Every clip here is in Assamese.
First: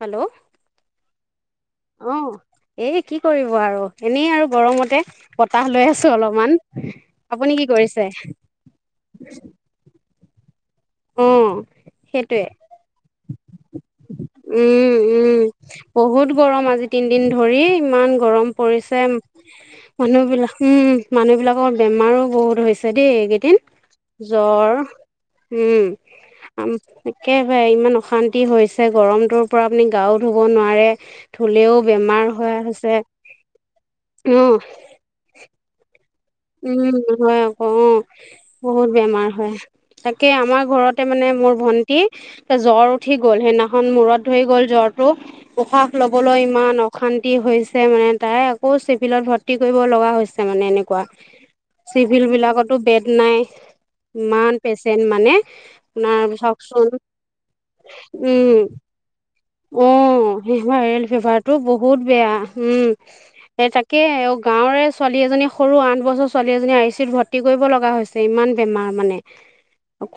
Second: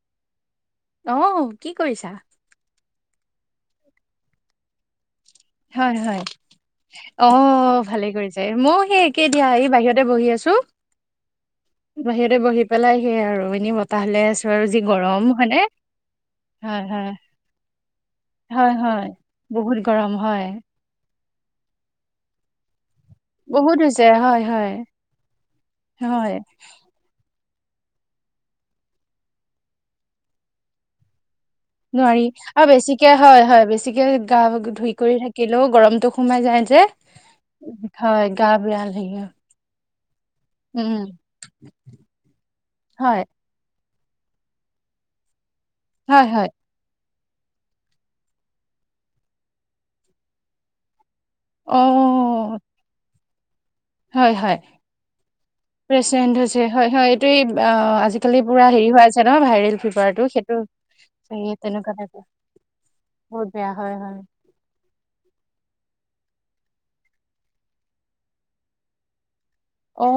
হেল্ল' অহ কি কৰিছা। অ এই কি কৰিব আৰু এনেই আৰু গৰমতে। বতাহ লৈ হয় আছোঁ হয়। অলপমান, আপুনি কি অ' ভালে কৰিছে? ময়ো সেই একে দিয়া এই বাহিৰতে বহি আছো। অ বাহিৰতে সেইটোৱে বহি পেলাই সে আৰু এনেই বতাহ লৈ আছোঁ। আৰু যি উম উম গৰম হয় নে, বহুত গৰম আজি হয়, হয়, তিনদিন ধৰি ইমান গৰম পৰিছে হয় বহুত গৰম মানুহ হয়। বিলাক উম। মানুহ বিলাকৰ বেমাৰো বহুত হৈছে। [unintelligible] এইকেইদিন, বহুত হৈছে হয় হয়। জ্বৰ, উম, হয় একেবাৰে ইমান অশান্তি হৈছে গৰমটোৰ পৰা আপুনি গাও ধুব নোৱাৰে। ধুলেও নোৱাৰি বেমাৰ হোৱা আৰু হৈছে বেছিকে হয় হয় বেছিকে গা অ ধুই কৰি থাকিলেও গৰমটো। সোমাই যায় উম যে, হয় আকৌ অ', হয় গা বেয়া হৈ থাকে। কে আমাৰ ঘৰতে মানে মোৰ ভন্টি, এ জ্বৰ উঠি হয় গ'ল হেনা খন মূৰত ধৰি গ'ল জ্বৰটো, উশাহ হয় ল'বলৈ হয় ইমান অশান ন্তি হৈছে মানে তাই আকৌ চিভিলত ভৰ্তি কৰিব লগা হৈছে মানে এনেকুৱা। চিভিল অ' বিলাকতো বেড নাই। হয় ইমান হয় পেচেণ্ট মানে আপোনাৰ প্ৰেড হৈছে চাওকচোন হয় এইটোে আজিকালি উম পুৰা হেৰি হোৱা যায় ভাইৰেল ফিভাৰ অ', [unintelligible] লিভাৰটো বহুত বেয়া উম, বহুত এ বেয়া হয় তাকে হয় গাঁৱৰে ছোৱা এজনী সৰু আঠ বছৰ ছোৱালী এজনী আই চি ইত ভৰ্তি কৰিব লগা হৈছে ইমান বেমাৰ মানে।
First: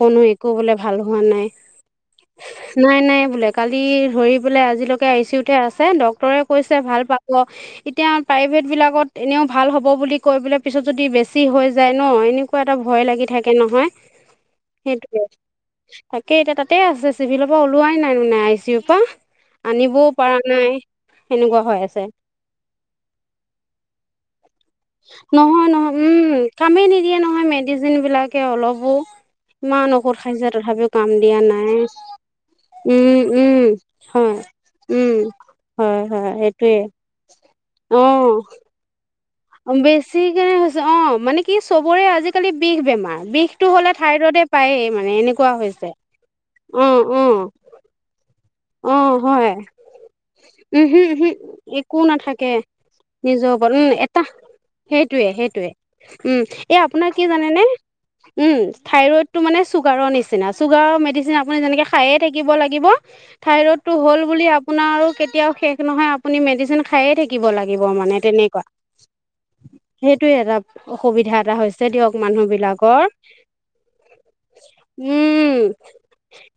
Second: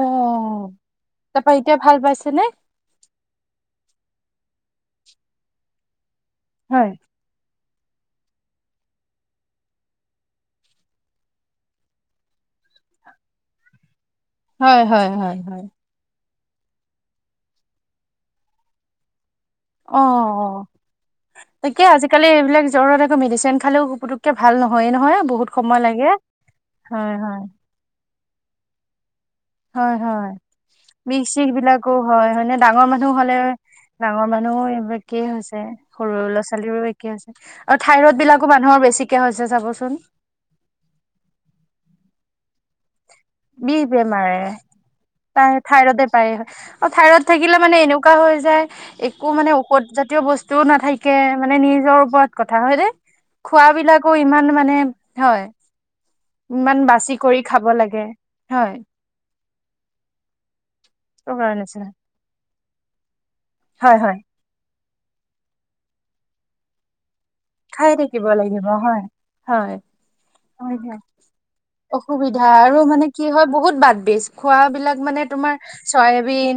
কোনো একো বোলে ভাল হোৱা নাই তাৰপা এতিয়া ভাল পাইছেনে? নাই নাই বোলে কালি ৰি আজিলৈকে এচি উঠে আছে ডক্তৰে কৈছে হয় ভাল পাব এতিয়া প্ৰাইভেট বিলাকত এনেও ভাল হ'ব বুলি কৈ বুলে পিছত যদি বেছি হৈ যায় ন' এনেকুৱা এটা ভয় লাগি থাকে নহয় হয় হয় হয় কে এতিয়া তাতেই আছে চিভিলৰ পৰা ওলোৱাই নাই মানে আই চি ইৰ পৰা, অ' আনিবও পাৰা অ' নাই। সেনেকুৱা হৈ তাকে আছে আজিকালি এইবিলাক জ্বৰত আকৌ মেডিচিন খালেও পুটুককে ভাল নহয়ে নহয় বহুত সময় লাগে উম কামেই হয় নিদিয়ে হয়। নহয় মেডিচিন বিলাকে অলপো ইিমান হয় ঔকধ হয় খাইছে তথাপিও কাম বিষ দিয়া চিষ নাই বিলাকো হয় হয়নে ডাঙৰ মানুহ উম হ'লে উম ডাঙৰ হয় মানুহৰো এই উম একেই হৈছে, হয় সৰু হয় ল'ৰা সেইটোৱে ছোৱালীও একেই হৈছে আৰু থাইৰইড বিলাকো মানুহৰ বেছি বেছিকে হৈছে অ, মানে কি চবৰে আজিকালি বিষ বেমাৰ। বিষটো বিষ হ'লে বেমাৰে, থাইৰইডে পায়েই মানে এনেকুৱা তাইৰ হৈছে থাইৰডে পায়, অ, থাইৰইড থাকিলে মানে এনেকোৱা হৈ অ যায় একো হয় মানে ঔষধ জাতীয় বস্তুও উমহু নাথাকে উমহু মানে একো নিজৰ ওপৰত নাথাকে কথা হয় নেই নিজৰ ওপৰত উম এটা সেইটোৱে হয় সেইটোৱে উম এ ইমান বাচি আপোনাৰ কি কৰি জানেনেে খাব লাগে উম হয় থাইৰইড টো মানে চুগাৰৰ নিচি চুগাৰৰ তোৰ মেডিচিন কাৰণে আপু যেনেকে নিচিনা খায়ে থাকিব ল হয় হয় [unintelligible] থাকিব লাগিব খাই মানে থাকিব তেনেকুৱা লাগিব হয় হয় সেইটোয়ে এটা হয় অসুবিধা এটা হৈছে দিয়ক মানুহ অসুবিধা আৰু বিলাকৰ মানে কি হয় বহুত বাদ বিজ খোৱাবলাক মানে তোমাৰ উম চয়াবিন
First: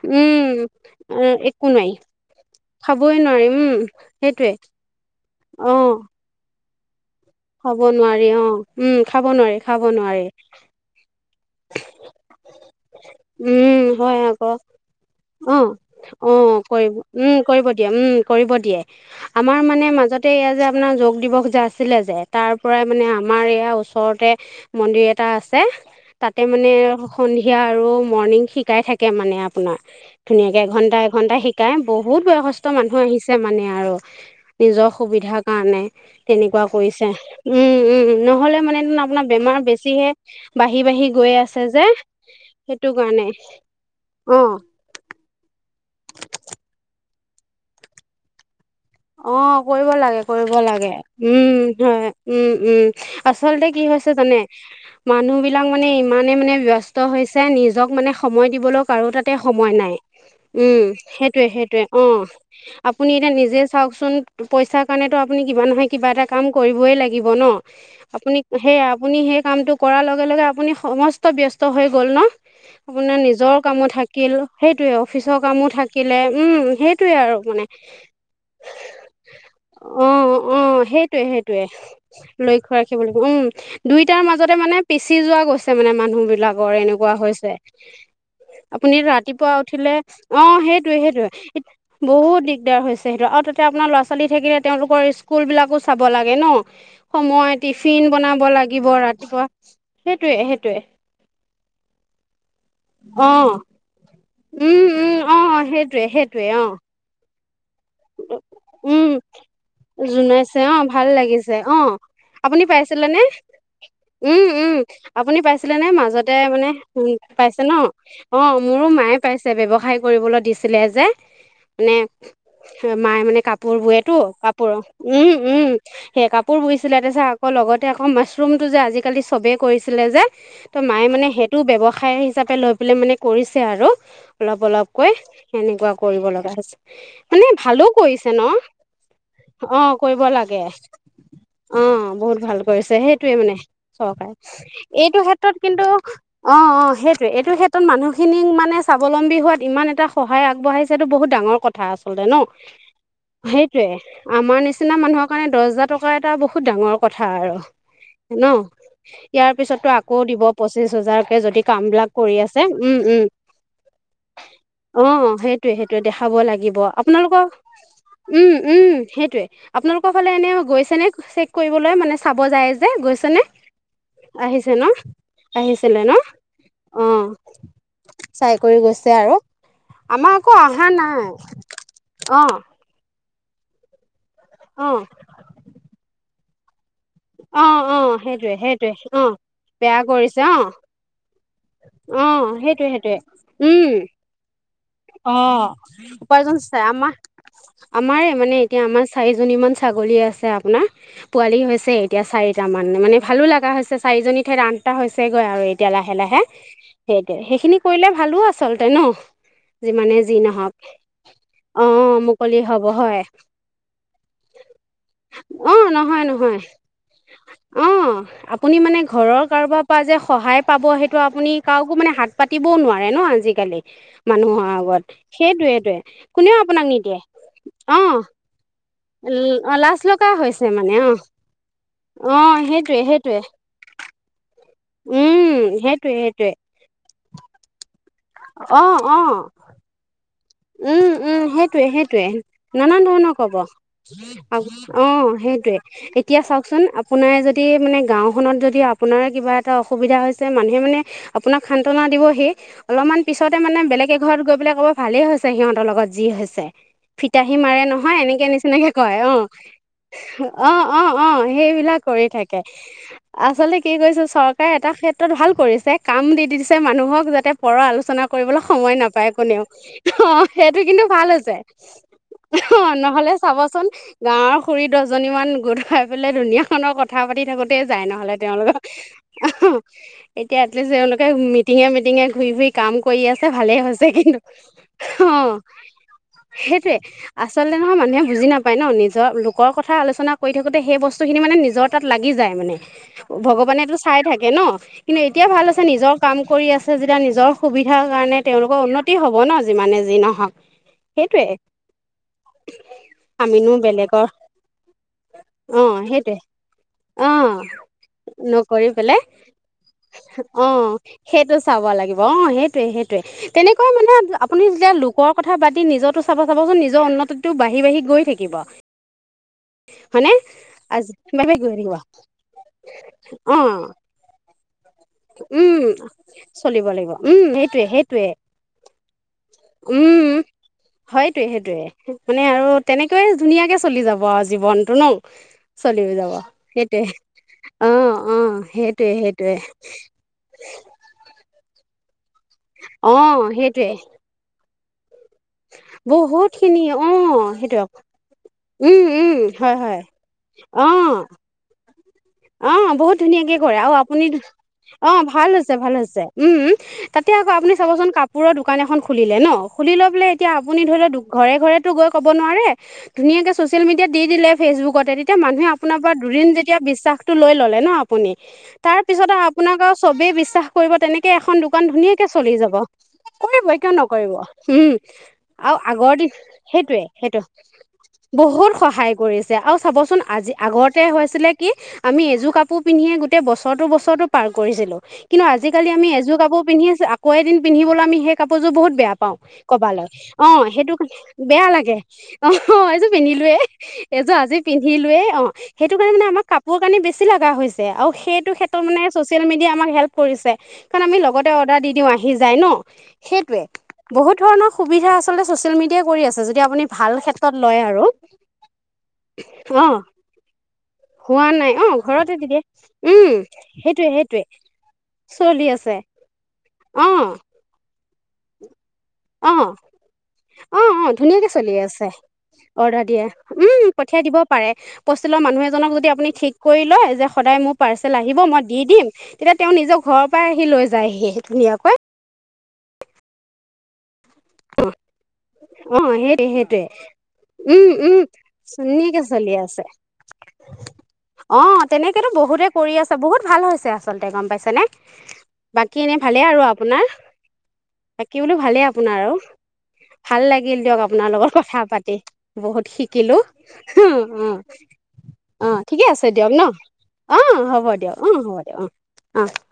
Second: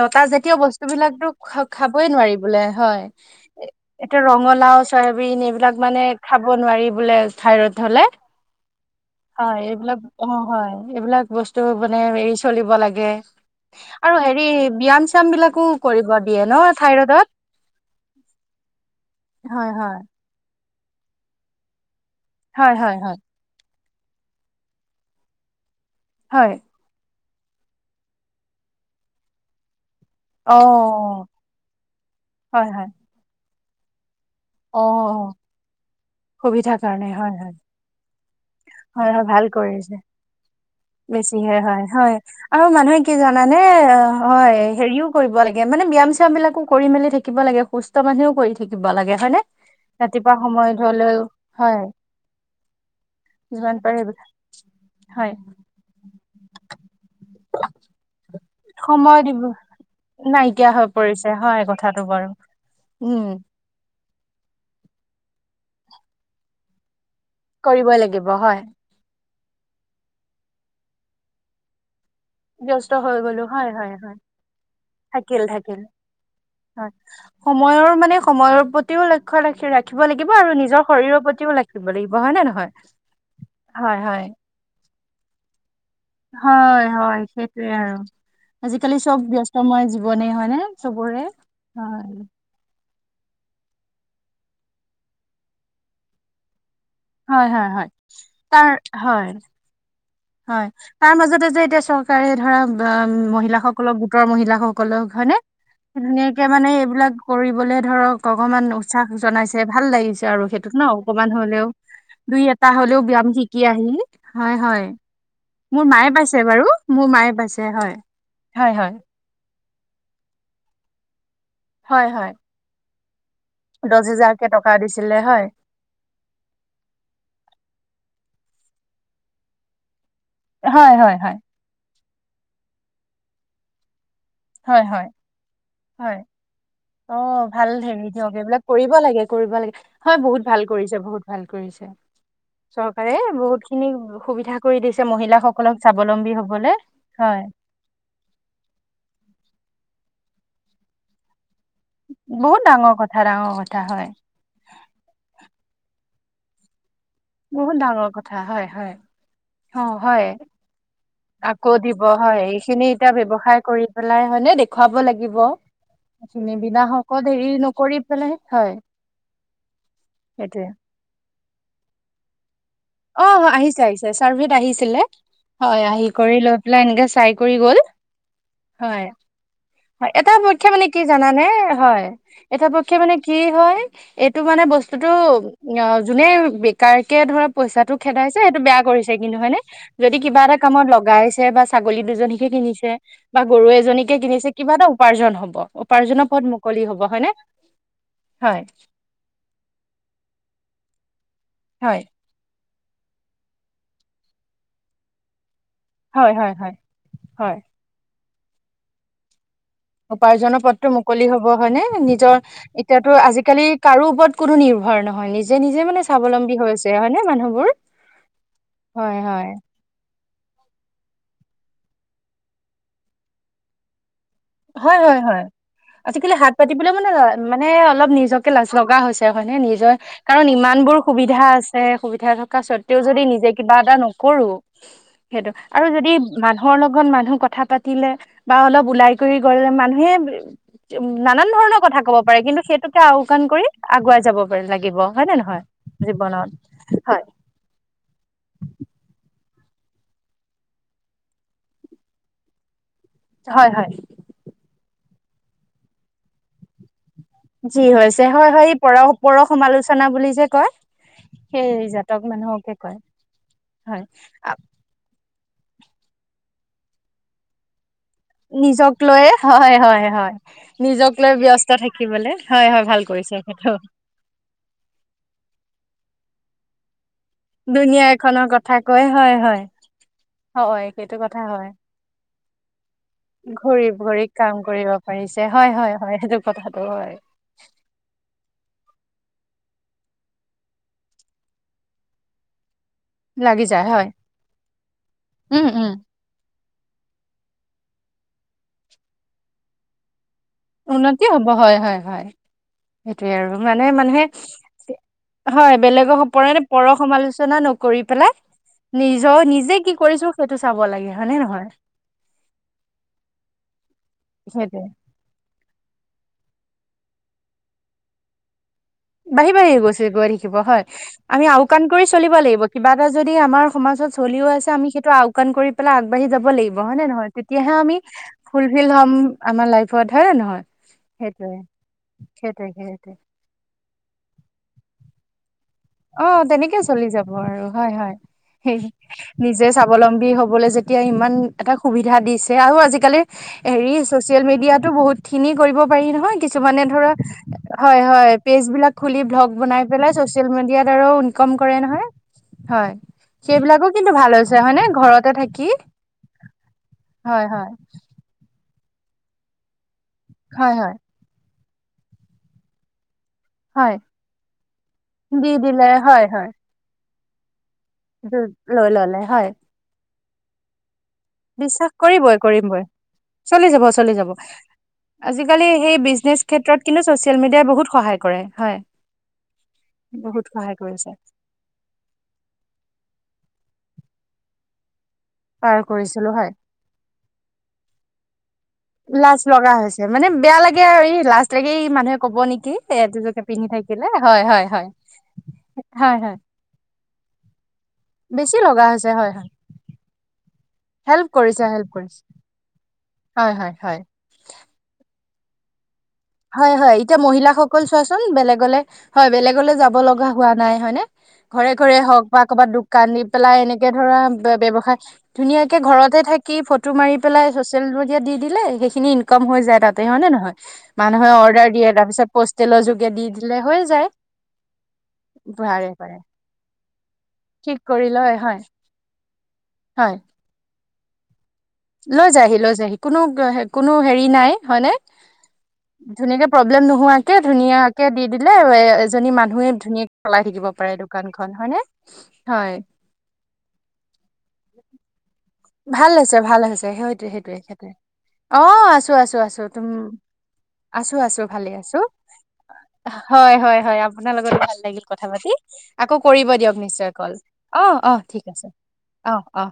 লতা জাতীয় উম বস্তু বিলাকো উম একো খাবইে নোৱাৰি বোলে হয়, খাবই নোৱাৰি উম এতিয়া সেইটোৱে ৰঙালাও, চয়াবিন অ এইবিলাক মানে খাব নোৱাৰি বোলে। খাব খাইত হলে নোৱাৰি অ উম খাব নোৱাৰি হয় খাব এইবিলাক নোৱাৰি অ হয় এইবিলাক বস্তু মানে এই চলিব লাগে উম আৰু হয় হেৰি আকৌ ব্যয়াম চয়াম অঁ বিলাকো কৰিব দিয়ে ন অঁ কৰিব থাইৰইডত উম, কৰিব দিয়ে উম, কৰিব দিয়ে আমাৰ হয় মানে হয় মাজতে এয়া যে আপোনাৰ যোগ দিৱস যে আছিলে যে তাৰ হয় পৰাই হয় মানে হয় আমাৰ এয়া ওচ চৰতে মন্দিৰ এটা আছে, তাতে হয় মানে সন্ধিয়া আৰু মৰ্ণিং শিকাই থাকে মানে আপোনাৰ অ ধুনীয়াকে এঘন্টা এঘন্টা শিকাই বহুত বয়সস্থ হয় হয় মানুহ আহিছে মানে আৰু অ নিজৰ সুবিধাৰ কাৰণে তেনেকুৱা সুবিধাৰ কাৰণে কৰিছে হয় হয় উম উম নহ'লে মানে হয় হয় আপোনাৰ ভাল বেমাৰ কৰিছে বেছিহে বাঢ়ি বাঢ়ি গৈ আছে যে সেইটো কাৰণে মানে অ অঁ হয় হেৰিও কৰিব লাগে মানে ব্যাম্াম বিাক কৰি মেলি থাকিব লাগে সুস্থ মানুহও কৰি থাকিব লাগে অ হয়নে কৰিব লাগে ৰাতিপুৱা কৰিব সময়ত লাগে হলেও উম হয় উম উম আচলতে যিমান কি পাৰে হৈছে জানে হয় মানুহ বিলাক মানে ইমানে মানে ব্যস্ত হৈছে নিজক মানে সময় দিবলৈ কাৰো সময় তাতে দিব সময় নাই নাইকিয়া উম হৈ পৰিছে সেইটয়ে হয় সেইটোয়ে কথাটো অ বাৰু আপুনি উম এতিয়া নিজে চাওকচোন পইচাৰ কাৰণেতটো আপুনি কিবা নহয় কিবা এটা কাম কৰিবই লাগে গিব কৰিবই ন' লাগিব আপুনি হয় সেয়া আপুনি সেই কামটো কৰাৰ লগে লগে আপুনি সমস্ত ব্যস্ত হৈ গ'ল ন' ব্যস্ত হৈ আপোনাৰ গলো নিজৰ হয় কামো হয় হয় থাকিল সেইটোয়ে থাকিল অফিচৰ কামো থাকিল থাকিলে উম হয় সেইটোয়ে আৰু [unintelligible] সময়ৰ মানে সময়ৰ প্ৰতিও লক্ষ্য ৰাখি ৰাখিব অ লাগিব আৰু অ নিজৰ শৰীৰৰ সেইটোয়ে প্ৰতিও সেইটোয়ে ৰাখিব লাগিব, হয় নে নহয়? লক্ষ্য ৰাখিব লাগিব উম হয় দুইটাৰ হয় মাজতে মানে পিছি যোৱা গছ মানে মানুহ বিলাকৰ হয় এনেকুৱা হয় হৈছে সেইটোয়ে আৰু আপুনি আজিকালি চব ৰাতিপুৱা ব্যস্তময় উঠিলে জীৱনেই অ হয়নে সেইটোয়ে চবৰে? সেইটোয়ে হয়, বহুত দিগদাৰ হৈছে সেইটো আৰু তাতে আপোনাৰ ল'ৰা ছোৱালী থাকিলে তেওঁলোকৰ স্কুল বিলাকো চাব লাগে ন। হয়, সময়, হয়, হয়। টিফিন বনাব তাৰ লাগিব হয়, ৰাতিপুৱা। সেইটোৱে হয়, সেইটোৱে তাৰ মাজতে যে এতিয়া চৰকাৰে ধৰা অ মহিলাসকলক গোটৰ উম মহিলাসকলক উম হয়নে? অ সেইটোৱে সেইটোৱে ধুনীয়াকে অ মানে এইবিলাক কৰিবলে ধৰক অকমান উম উৎসাহ জনাইছে ভাল লাগিছে আৰু জোনাইছে সেইটোত অ ন ভাল অকমান লাগিছে হলেও। অ দুই আপুনি এটা হলেও পাইছিলে নে? ব্যায়াম শিকি আহি উম হয়, উম। হয়। আপুনি পাইছিলে মোৰ নে মায়ে মাজতে পাইছে বাৰু মানে মোৰ মায়ে পাইছে ন? হয়, অ হয়, মোৰো হয়, মায়ে পাইছে। ব্যৱসায় কৰিবলৈ দিছিলে যে মানে হয়, হয়। মায়ে মানে কাপোৰ দহ বোয়েতো হেজাৰকে কাপোৰ টকা দিছিলে উম হয়, উম, সেই কাপোৰ বইছিলে তো চা আকৌ লগতে আকৌ মা ৰুমটো যে আজিকালি চবেই কৰিছিলে যে ত' হয়, মায়ে হয়, মানে হয়, সেইটোও ব্যৱ সায় হিচাপে লৈ পেলাই মানে কৰিছে আৰু অলপ হয়, হয়, অলপকৈ। সে নেকুৱা হয়। কৰিব লগা হৈছে। অ মানে ভাল ভালো হেৰি কৰিছে দিয়ক ন? এইবিলাক কৰিব লাগে কৰিব লাগে অ হয় কৰিব বহুত লাগে, ভাল কৰিছে বহুত ভাল অ। কৰিছে বহুত ভাল কৰিছে চৰকাৰে সেইটোয়ে মানে বহুত খিনি চৰকাৰে। সুবিধা কৰি দিছে এইটো ক্ষেত্ৰত মহিলাসকলক কিন্তু, স্বাৱলম্বী অ হবলে অ সেইটোয়ে। হয় এইটো ক্ষেত্ৰত মানুহখিনিক মানে স্বাৱলম্বী হোৱাত ইমান এটা সহায় আগবঢ়াইছে সটো বহুত ডাঙৰ কথা। ন'! বহুত ডাঙৰ কথা ডাঙৰ কথা সেইটোয়ে, হয় আমাৰ নিচিনা মানুহৰ কাৰণে দহ হাজাৰ টকা এটা বহুত ডাঙৰ কথা আৰু, বহুত ডাঙৰ কথা ন'? হয় হয় ইয়াৰ অ পিছটো আকৌ হয় দিব পঁচিছ হাজাৰকে যদি আকৌ দিব কামবিলাক কৰি হয় আছে। এইখিনি উম এতিয়া উম, ব্যৱসায় কৰি পেলাই হয়নে দেখুৱাব অ লাগিব সেইটোয়ে সেইটোয়ে দেখাব এইখিনি লাগিব। বিনা আপ শকত আপোনালোকৰ, হেৰি নকৰি পেলাই উম হয় উম সেইটোৱে, আপোনালোকৰ ফালে এনে সেইটোয়ে গৈছে নে? চেক কৰিবলৈ মানে চাব যায় যে গৈছে নে অহ আহিছে আহিছে চাৰ্ভেত আহিছে ন আহিছিলে। হয় আহিছিলে আহি ন কৰি লৈ পেলাই অ এনেকে চাই কৰি গ'ল। চাই কৰি হয় গৈছে আৰু। হয় আমাৰ এটা আকৌ পক্ষে অহা মানে কি নাই জানানে? হয়। অ এটা পক্ষে মানে কি হয় এইটো মানে অ বস্তুটো অ যোনে বেকাৰকে ধৰা অ পইচাটো অ খেদাইছে সেইটোৱে সেইটো বেয়া সেইটোৱে কৰিছে অ কিন্তু, হয়নে? বেয়া যদি কিবা কৰিছে এটা অ কামত লগাইছে বা ছাগলী অ দুজনীকে সেইটোৱে কিনিছে সেইটোৱে বা গৰু উম এজনীকে কিনিছে। কিবা এটা উপাৰ্জন অ হ'ব, উপাৰ্জনৰ পথ উপাৰ্জন মুকলি চাই হ'ব, আমাৰ হয়নে? আমাৰে মানে হয় এতিয়া আমাৰ চাৰি জনী মান ছাগলী আছে। আপোনাৰ? পোৱালি হৈছে হয় এতিয়া চাৰিটামান মানে ভালো লগা হৈছে চাৰিজনী ঠাইত আঠটা হৈছেগৈ আৰু এতিয়া লাহে হয় লাহে। হয় হয় সেই হয় সেইখিনি কৰিলে ভালো আচলতে ন। যিমানে যি উপাৰ্জনৰ নহওক পদটো মুকলি হ'ব অ হয়নেে। নিজৰ মুকলি হ'ব এতিয়াতো হয় আজিকালি কাৰো ওপৰত কোনো নি নিৰ্ভৰ নহয় নিজে, অ নিজে মানে নহয় নহয় স্বাৱলম্বী হৈছে হয় ন মানুহবোৰ। অ', আপুনি মানে হয়, ঘৰৰ হয়। কাৰোবাৰ যে সহায় পাব সেইটো আপুনি কাকো মানে হাত পাতিবও নোৱাৰে ন আজিকালি। মান হয, হয়, হয়। আজিকালি হাত কোনেও আপোনাক পাতিবলৈ মান নিদিয়ে যায় মানে অলপ অ', নিজকে লাজ লাগ হৈছে হয় নে এ অ', নিজৰ লাজ লগা কাৰণ হৈছে ইমান মানে বোৰ অ', সুবিধা আছে সুবিধা অ', থকা সেইটোৱে স্বত্তেও যদি সেইটোৱে নিজে কিবা এটা নকৰো উম, সেইটো আৰু সেইটোৱে যদি সেইটোৱে মানুহৰ লগত মানুহ কথা পাতিলে বা অলপ অ', ওলাই কৰি অ', গলে মানুহে উম নানান ধৰণৰ কথা কব পাৰে কিন্তু নানান সেইটোকে ধৰণৰ আওকাণ ক'ব কৰি আগুৱাই যাব অ' পাৰে লাগিব হয় নে নহয়। জীৱনত এতিয়া চাওকচোন হয় আপোনাৰ যদি মানে গাওখননত যদি আপোনাৰ কিবা এটা অসুবিধা হৈছে মানুহে মানে আপোনাক সান্তনা দিবহেই। অলপমান পিছতে হয় মানে হয় বেলেগে এঘৰত গৈ পেলাই ক'ব ভালেই হৈছে সিহঁতৰ লগত যি হৈছে। ফিতাহী যি মাৰে নহয় হৈছে এনেকে হয় হয় এই নিচিনাকে পৰ কয় অ। পৰ সমালোচনা বুলি যে কয় অ' অ' অ সেই সেইবিলাক জাতক কৰি থাকে, মানুহকে কয় আচলতে কি কৰিছে হয় চৰকাৰে এটা ভাল কৰিছে কাম দি দি দিছে মানুহক যাতে পৰ আলোচনা কৰিবলৈ নিজক সময় নাপায় লৈয়ে কোনেও। হয় হয় হয় অ' সেইটো কিন্তু নিজক ভাল লৈ হৈছে। ব্যস্ত থাকিবলে হয় হয় অ'। ভাল নহলে কৰিছে সেইটো চাবচোন গাঁৱৰ খুৰী দহজনী মান গোট খাই পেলাই ধুনীয়া কথা পাতি থাকোঁতেই যায় দুুনীয়া নহলে এখনৰ কথা তেওঁলোকৰ কয় হয় হয় এতিয়া হয় এটলিষ্ট সেইটো তেওঁলোকে কথা হয় মিটিঙে মিটি ঘুৰি ফুৰি কাম কৰি আছে ভালে ঘড়ী হৈছে ঘড়ীত কিন্তু কাম কৰিব অ পাৰিছে হয় হয় হয় সেইটো কথাটো সেইটোয়ে হয় আচলতে নহয় মানুহে বুজি নাপায় ন নিজৰ লোকৰ কথা আলোচনা কৰি থাকোঁতে সেই বস্তুখিনি মানে নিজৰ তাত লাগি যায় মানে লাগি যায় ভগৱানেটো হয় চাই থাকে ন কিন্তু এতিয়া উম ভাল আছে উম নিজৰ কাম কৰি আছে আছে যেতিয়া নিজৰ সুবিধাৰ কাৰণে তেওঁলোকৰ উন্ উন্নতি হ'ব হয় হয় হয় সেইটোৱে আৰু আমিনো মানে মানুহে বেলেগৰ হয় অ', বেলেগৰ সেইটোৱে হপৰে পৰ সমালোচনা অ' নকৰি পেলাই নকৰি পেলাই নিজৰ নিজে কি কৰিছো সেইটো চাব অ'। লাগে হয়নে সেইটো নহয় চাব লাগিব অ সেইটোয়ে সেইটোয়ে তেনেকৈ মানে আপুনি সেইটোৱে তেতিয়া লোকৰ কথা পাতি নিজৰো চাব চাবচোন নিজৰ উন্নতিতো বাঢ়ি বাঢ়ি গৈ থাকিব। বাঢ়ি, বাঢ়ি গৈছে গৈ হয়নে থাকিব হয়। আজি আমি বাঢ়ি বাঢ়ি গৈ আওকাণ থাকিব কৰি চলিব লাগিব কিবা এটা যদি আমাৰ অ' সমাজ চলিও আছে আমি সেইটো আওকান কৰি উম পেলাই আগাবাঢ়ি যাব লাগিব চলিব হয় নে নহয় উম তেতিয়াহে সেইটোৱে আমি সেইটোৱে ফুলফিল হম আমাৰ লাইফত হয় নহয় হয়টোয়ে সেইটোয়ে মানে সেইটোয়ে আৰু সেইটোয়ে তেনেকৈয়ে ধুনীয়াকে চলি যাব আৰু জীৱনতটো ন। চলি যাব অ'। তেনেকে সেইটোৱে চলি যাব আৰু হয়, অ' হয় অ' সেইটোৱে সেইটোৱে নিজে স্বাৱলম্বী হ'বলৈ যেতিয়া ইমান এটা সুবিধা দিছে আৰু আজিকালি অ' সেইটোৱে হেৰি চচিয়েল মিডিয়াত খিনি কৰিব পাৰি নহয় বহুতখিনি কিছুমানে ধৰা অ' সেইটোৱে হয় হয় পেজ বিলাক উম খুলি উম ভ্লগ হয় বনাই হয় পেলাই চ চচিয়েল মিডিয়াৰ অ দ্বাৰাও ইনকম কৰে নহয় অ হয় বহুত ধুনীয়াকে কৰে সেইবিলাকো আৰু কিন্তু আপুনি ভাল হৈছে হয়নে অ' ঘৰতে ভাল থাকি হৈছে ভাল হৈছে উম। তাতে হয় আকৌ হয় আপুনি চাবচোন কাপোৰৰ দোকান এখন খুলিলে ন খুলি লৈ বোলে এতিয়া হয় আপুনি হয় ধৰি লও ঘৰে ঘৰেতো গৈ কব নোৱাৰে ধুনীয়াকে ছ'চিয়েল হয় মিডিয়া দি দিলে ফেচবুকতে তেতিয়া দি মানুহে দিলে আপোনাৰ পৰা হয় দুদিন হয় যেতিয়া বিশ্বাসটো লৈ ল ন আপুনি। লৈ ললে তাৰপিছত হয় আপোনাক আৰু চবেই বিশ্বাস কৰিব তেনেকে কে এখন দোকান বিশ্বাস ধুনীয়াকে কৰিবই চলি যাব কৰিবই চলি কৰিবই যাব কিয় চলি যাব নকৰিব উম। আজিকালি আৰু সেই আগৰ দিন বিজনেচ ক্ষেত্ৰত কিন্তু সেইটোৱে ছচিয়েল সেইটো মিডিয়াই বহুত সহায় কৰে বহুত হয় সহায় কৰিছে আৰু চাবচোন বহুত আজি সহায় আগতে কৰিছে হৈছিলে কি আমি এযোৰ কাপোৰ পিন্ধিয়ে গোটেই বছৰৰটো বছৰৰটো পাৰ কৰিছিলো কিন্তু পাৰ আজিকালি আমি কৰিছিলো এযোৰ হয় কাপোৰ পিন্ধিছো আক এদিন পিন্ধিবলে আমি সেই কাপোৰযোৰ বহুত বেয়া পাওঁ লাজ লগা হৈছে ক'বালে মানে অ বেয়া লাগে সেইটো আৰু কাৰণে এই লাজ বেয়া এই লাগে মানুহে কব অ নেকি অ এইযোৰ এযোৰকে পিন্ধিলোয়ে পিন্ধি থাকিলে এইযোৰ হয় আজি হয় হয় পিন্ধিলোৱেই অ সেইটো কাৰণে হয় মানে হয় আমাক কাপোৰ কানি বেছি লগা হৈছ আৰু সেইটো বেছি ক্ষেত্ৰত লগা মানে হৈছে হয় চ'চিয়েল হয় মিডিয়া আমাক হেল্প কৰিছে কাৰণ আমি হেল্প লগতে কৰিছে অৰ্ডাৰ হেল্প দি দিওঁ কৰিছে আহি যায় ন হয় সেইটোৱে হয় হয় বহুত ধৰণৰ সুবিধা আচলতে চচিয়েল মিডি হয় হয় এতিয়া মহিলাসকল আৰু চোৱাচোন বেলেগলে হয় বেলেগলে অ যাব লগা হোৱা নাই হয় নে হোৱা ঘৰে নাই অ ঘৰে হওক ঘৰতে বা তেতিয়া কবাত দোকান দি উম পেলাই এনেকে সেইটোৱে ধৰা সেইটোৱে ব্যয়সায় চলি ধুনীয়াকে আছে ঘৰতে থাকি ফটো অ মাৰি পেলাই চচিয়েল মিডিয়াত দি দিলে সেইখিনি ইনকম অ হৈ যায় তাতে হয় নে নহয় অ অ মানুহে ধুনীয়াকে অৰ্ডাৰ চলি দিয়ে তাৰ আছে পিছত পষ্টেলৰ অৰ্ডাৰ যোগে দি দিয়ে দিলে হৈ উম যায় পঠিয়াই দিব পাৰে পোষ্টেলৰ মানুহ বাৰে এজনক যদি বাৰে আমি ঠিক কৰি লৈ যে সদায় মোৰ ঠিক কৰি পাৰ্চেল লয় আহিব হয় মই দি দিম তেতিয়া তেও নিজৰ হয় ঘৰ পৰাই আহি লৈ যায়হি ধুনীয়াকৈ লৈ যা হি লৈ যা হি কোনো কোনো হেৰি নাই হয়নে অ ধুনীয়াকে সেইটোৱে প্ৰব্লেম সেইটোৱে নোহোৱাকে উম ধুনীয়াকে উম দি দিলে ধুনীয়াকে এজনী চলি মানুহে আছে ধুনীয়াকে চলাই থাকিব পাৰে দোকানখন অ হয়নে? তেনেকেতো বহুতে হয়। কৰি আছে বহুত ভাল হৈছে আচলতে গম পাইছে নে ভাল হৈছে ভাল হৈছে সেয়টোৱে সেইটোয়ে সেইটোৱে বাকী বোলো অ ভালেই আছো আপোনাৰ আৰু আছো আছো তুম ভাল লাগিল দিয়ক আছো আপোনাৰ আছো লগত ভালে কথা আছো পাতি বহুত শিকিলো হয় হয় হয় অ আপোনাৰ অ লগতো ভাল লাগিল কথা অ বাকি ঠিকে আকৌ আছে কৰিব ন দিয়ক নিশ্চয় কল অ হ'ব অ দিয়ক ঠিক হ'ব আছে দিয়ক অ অ অহ অহ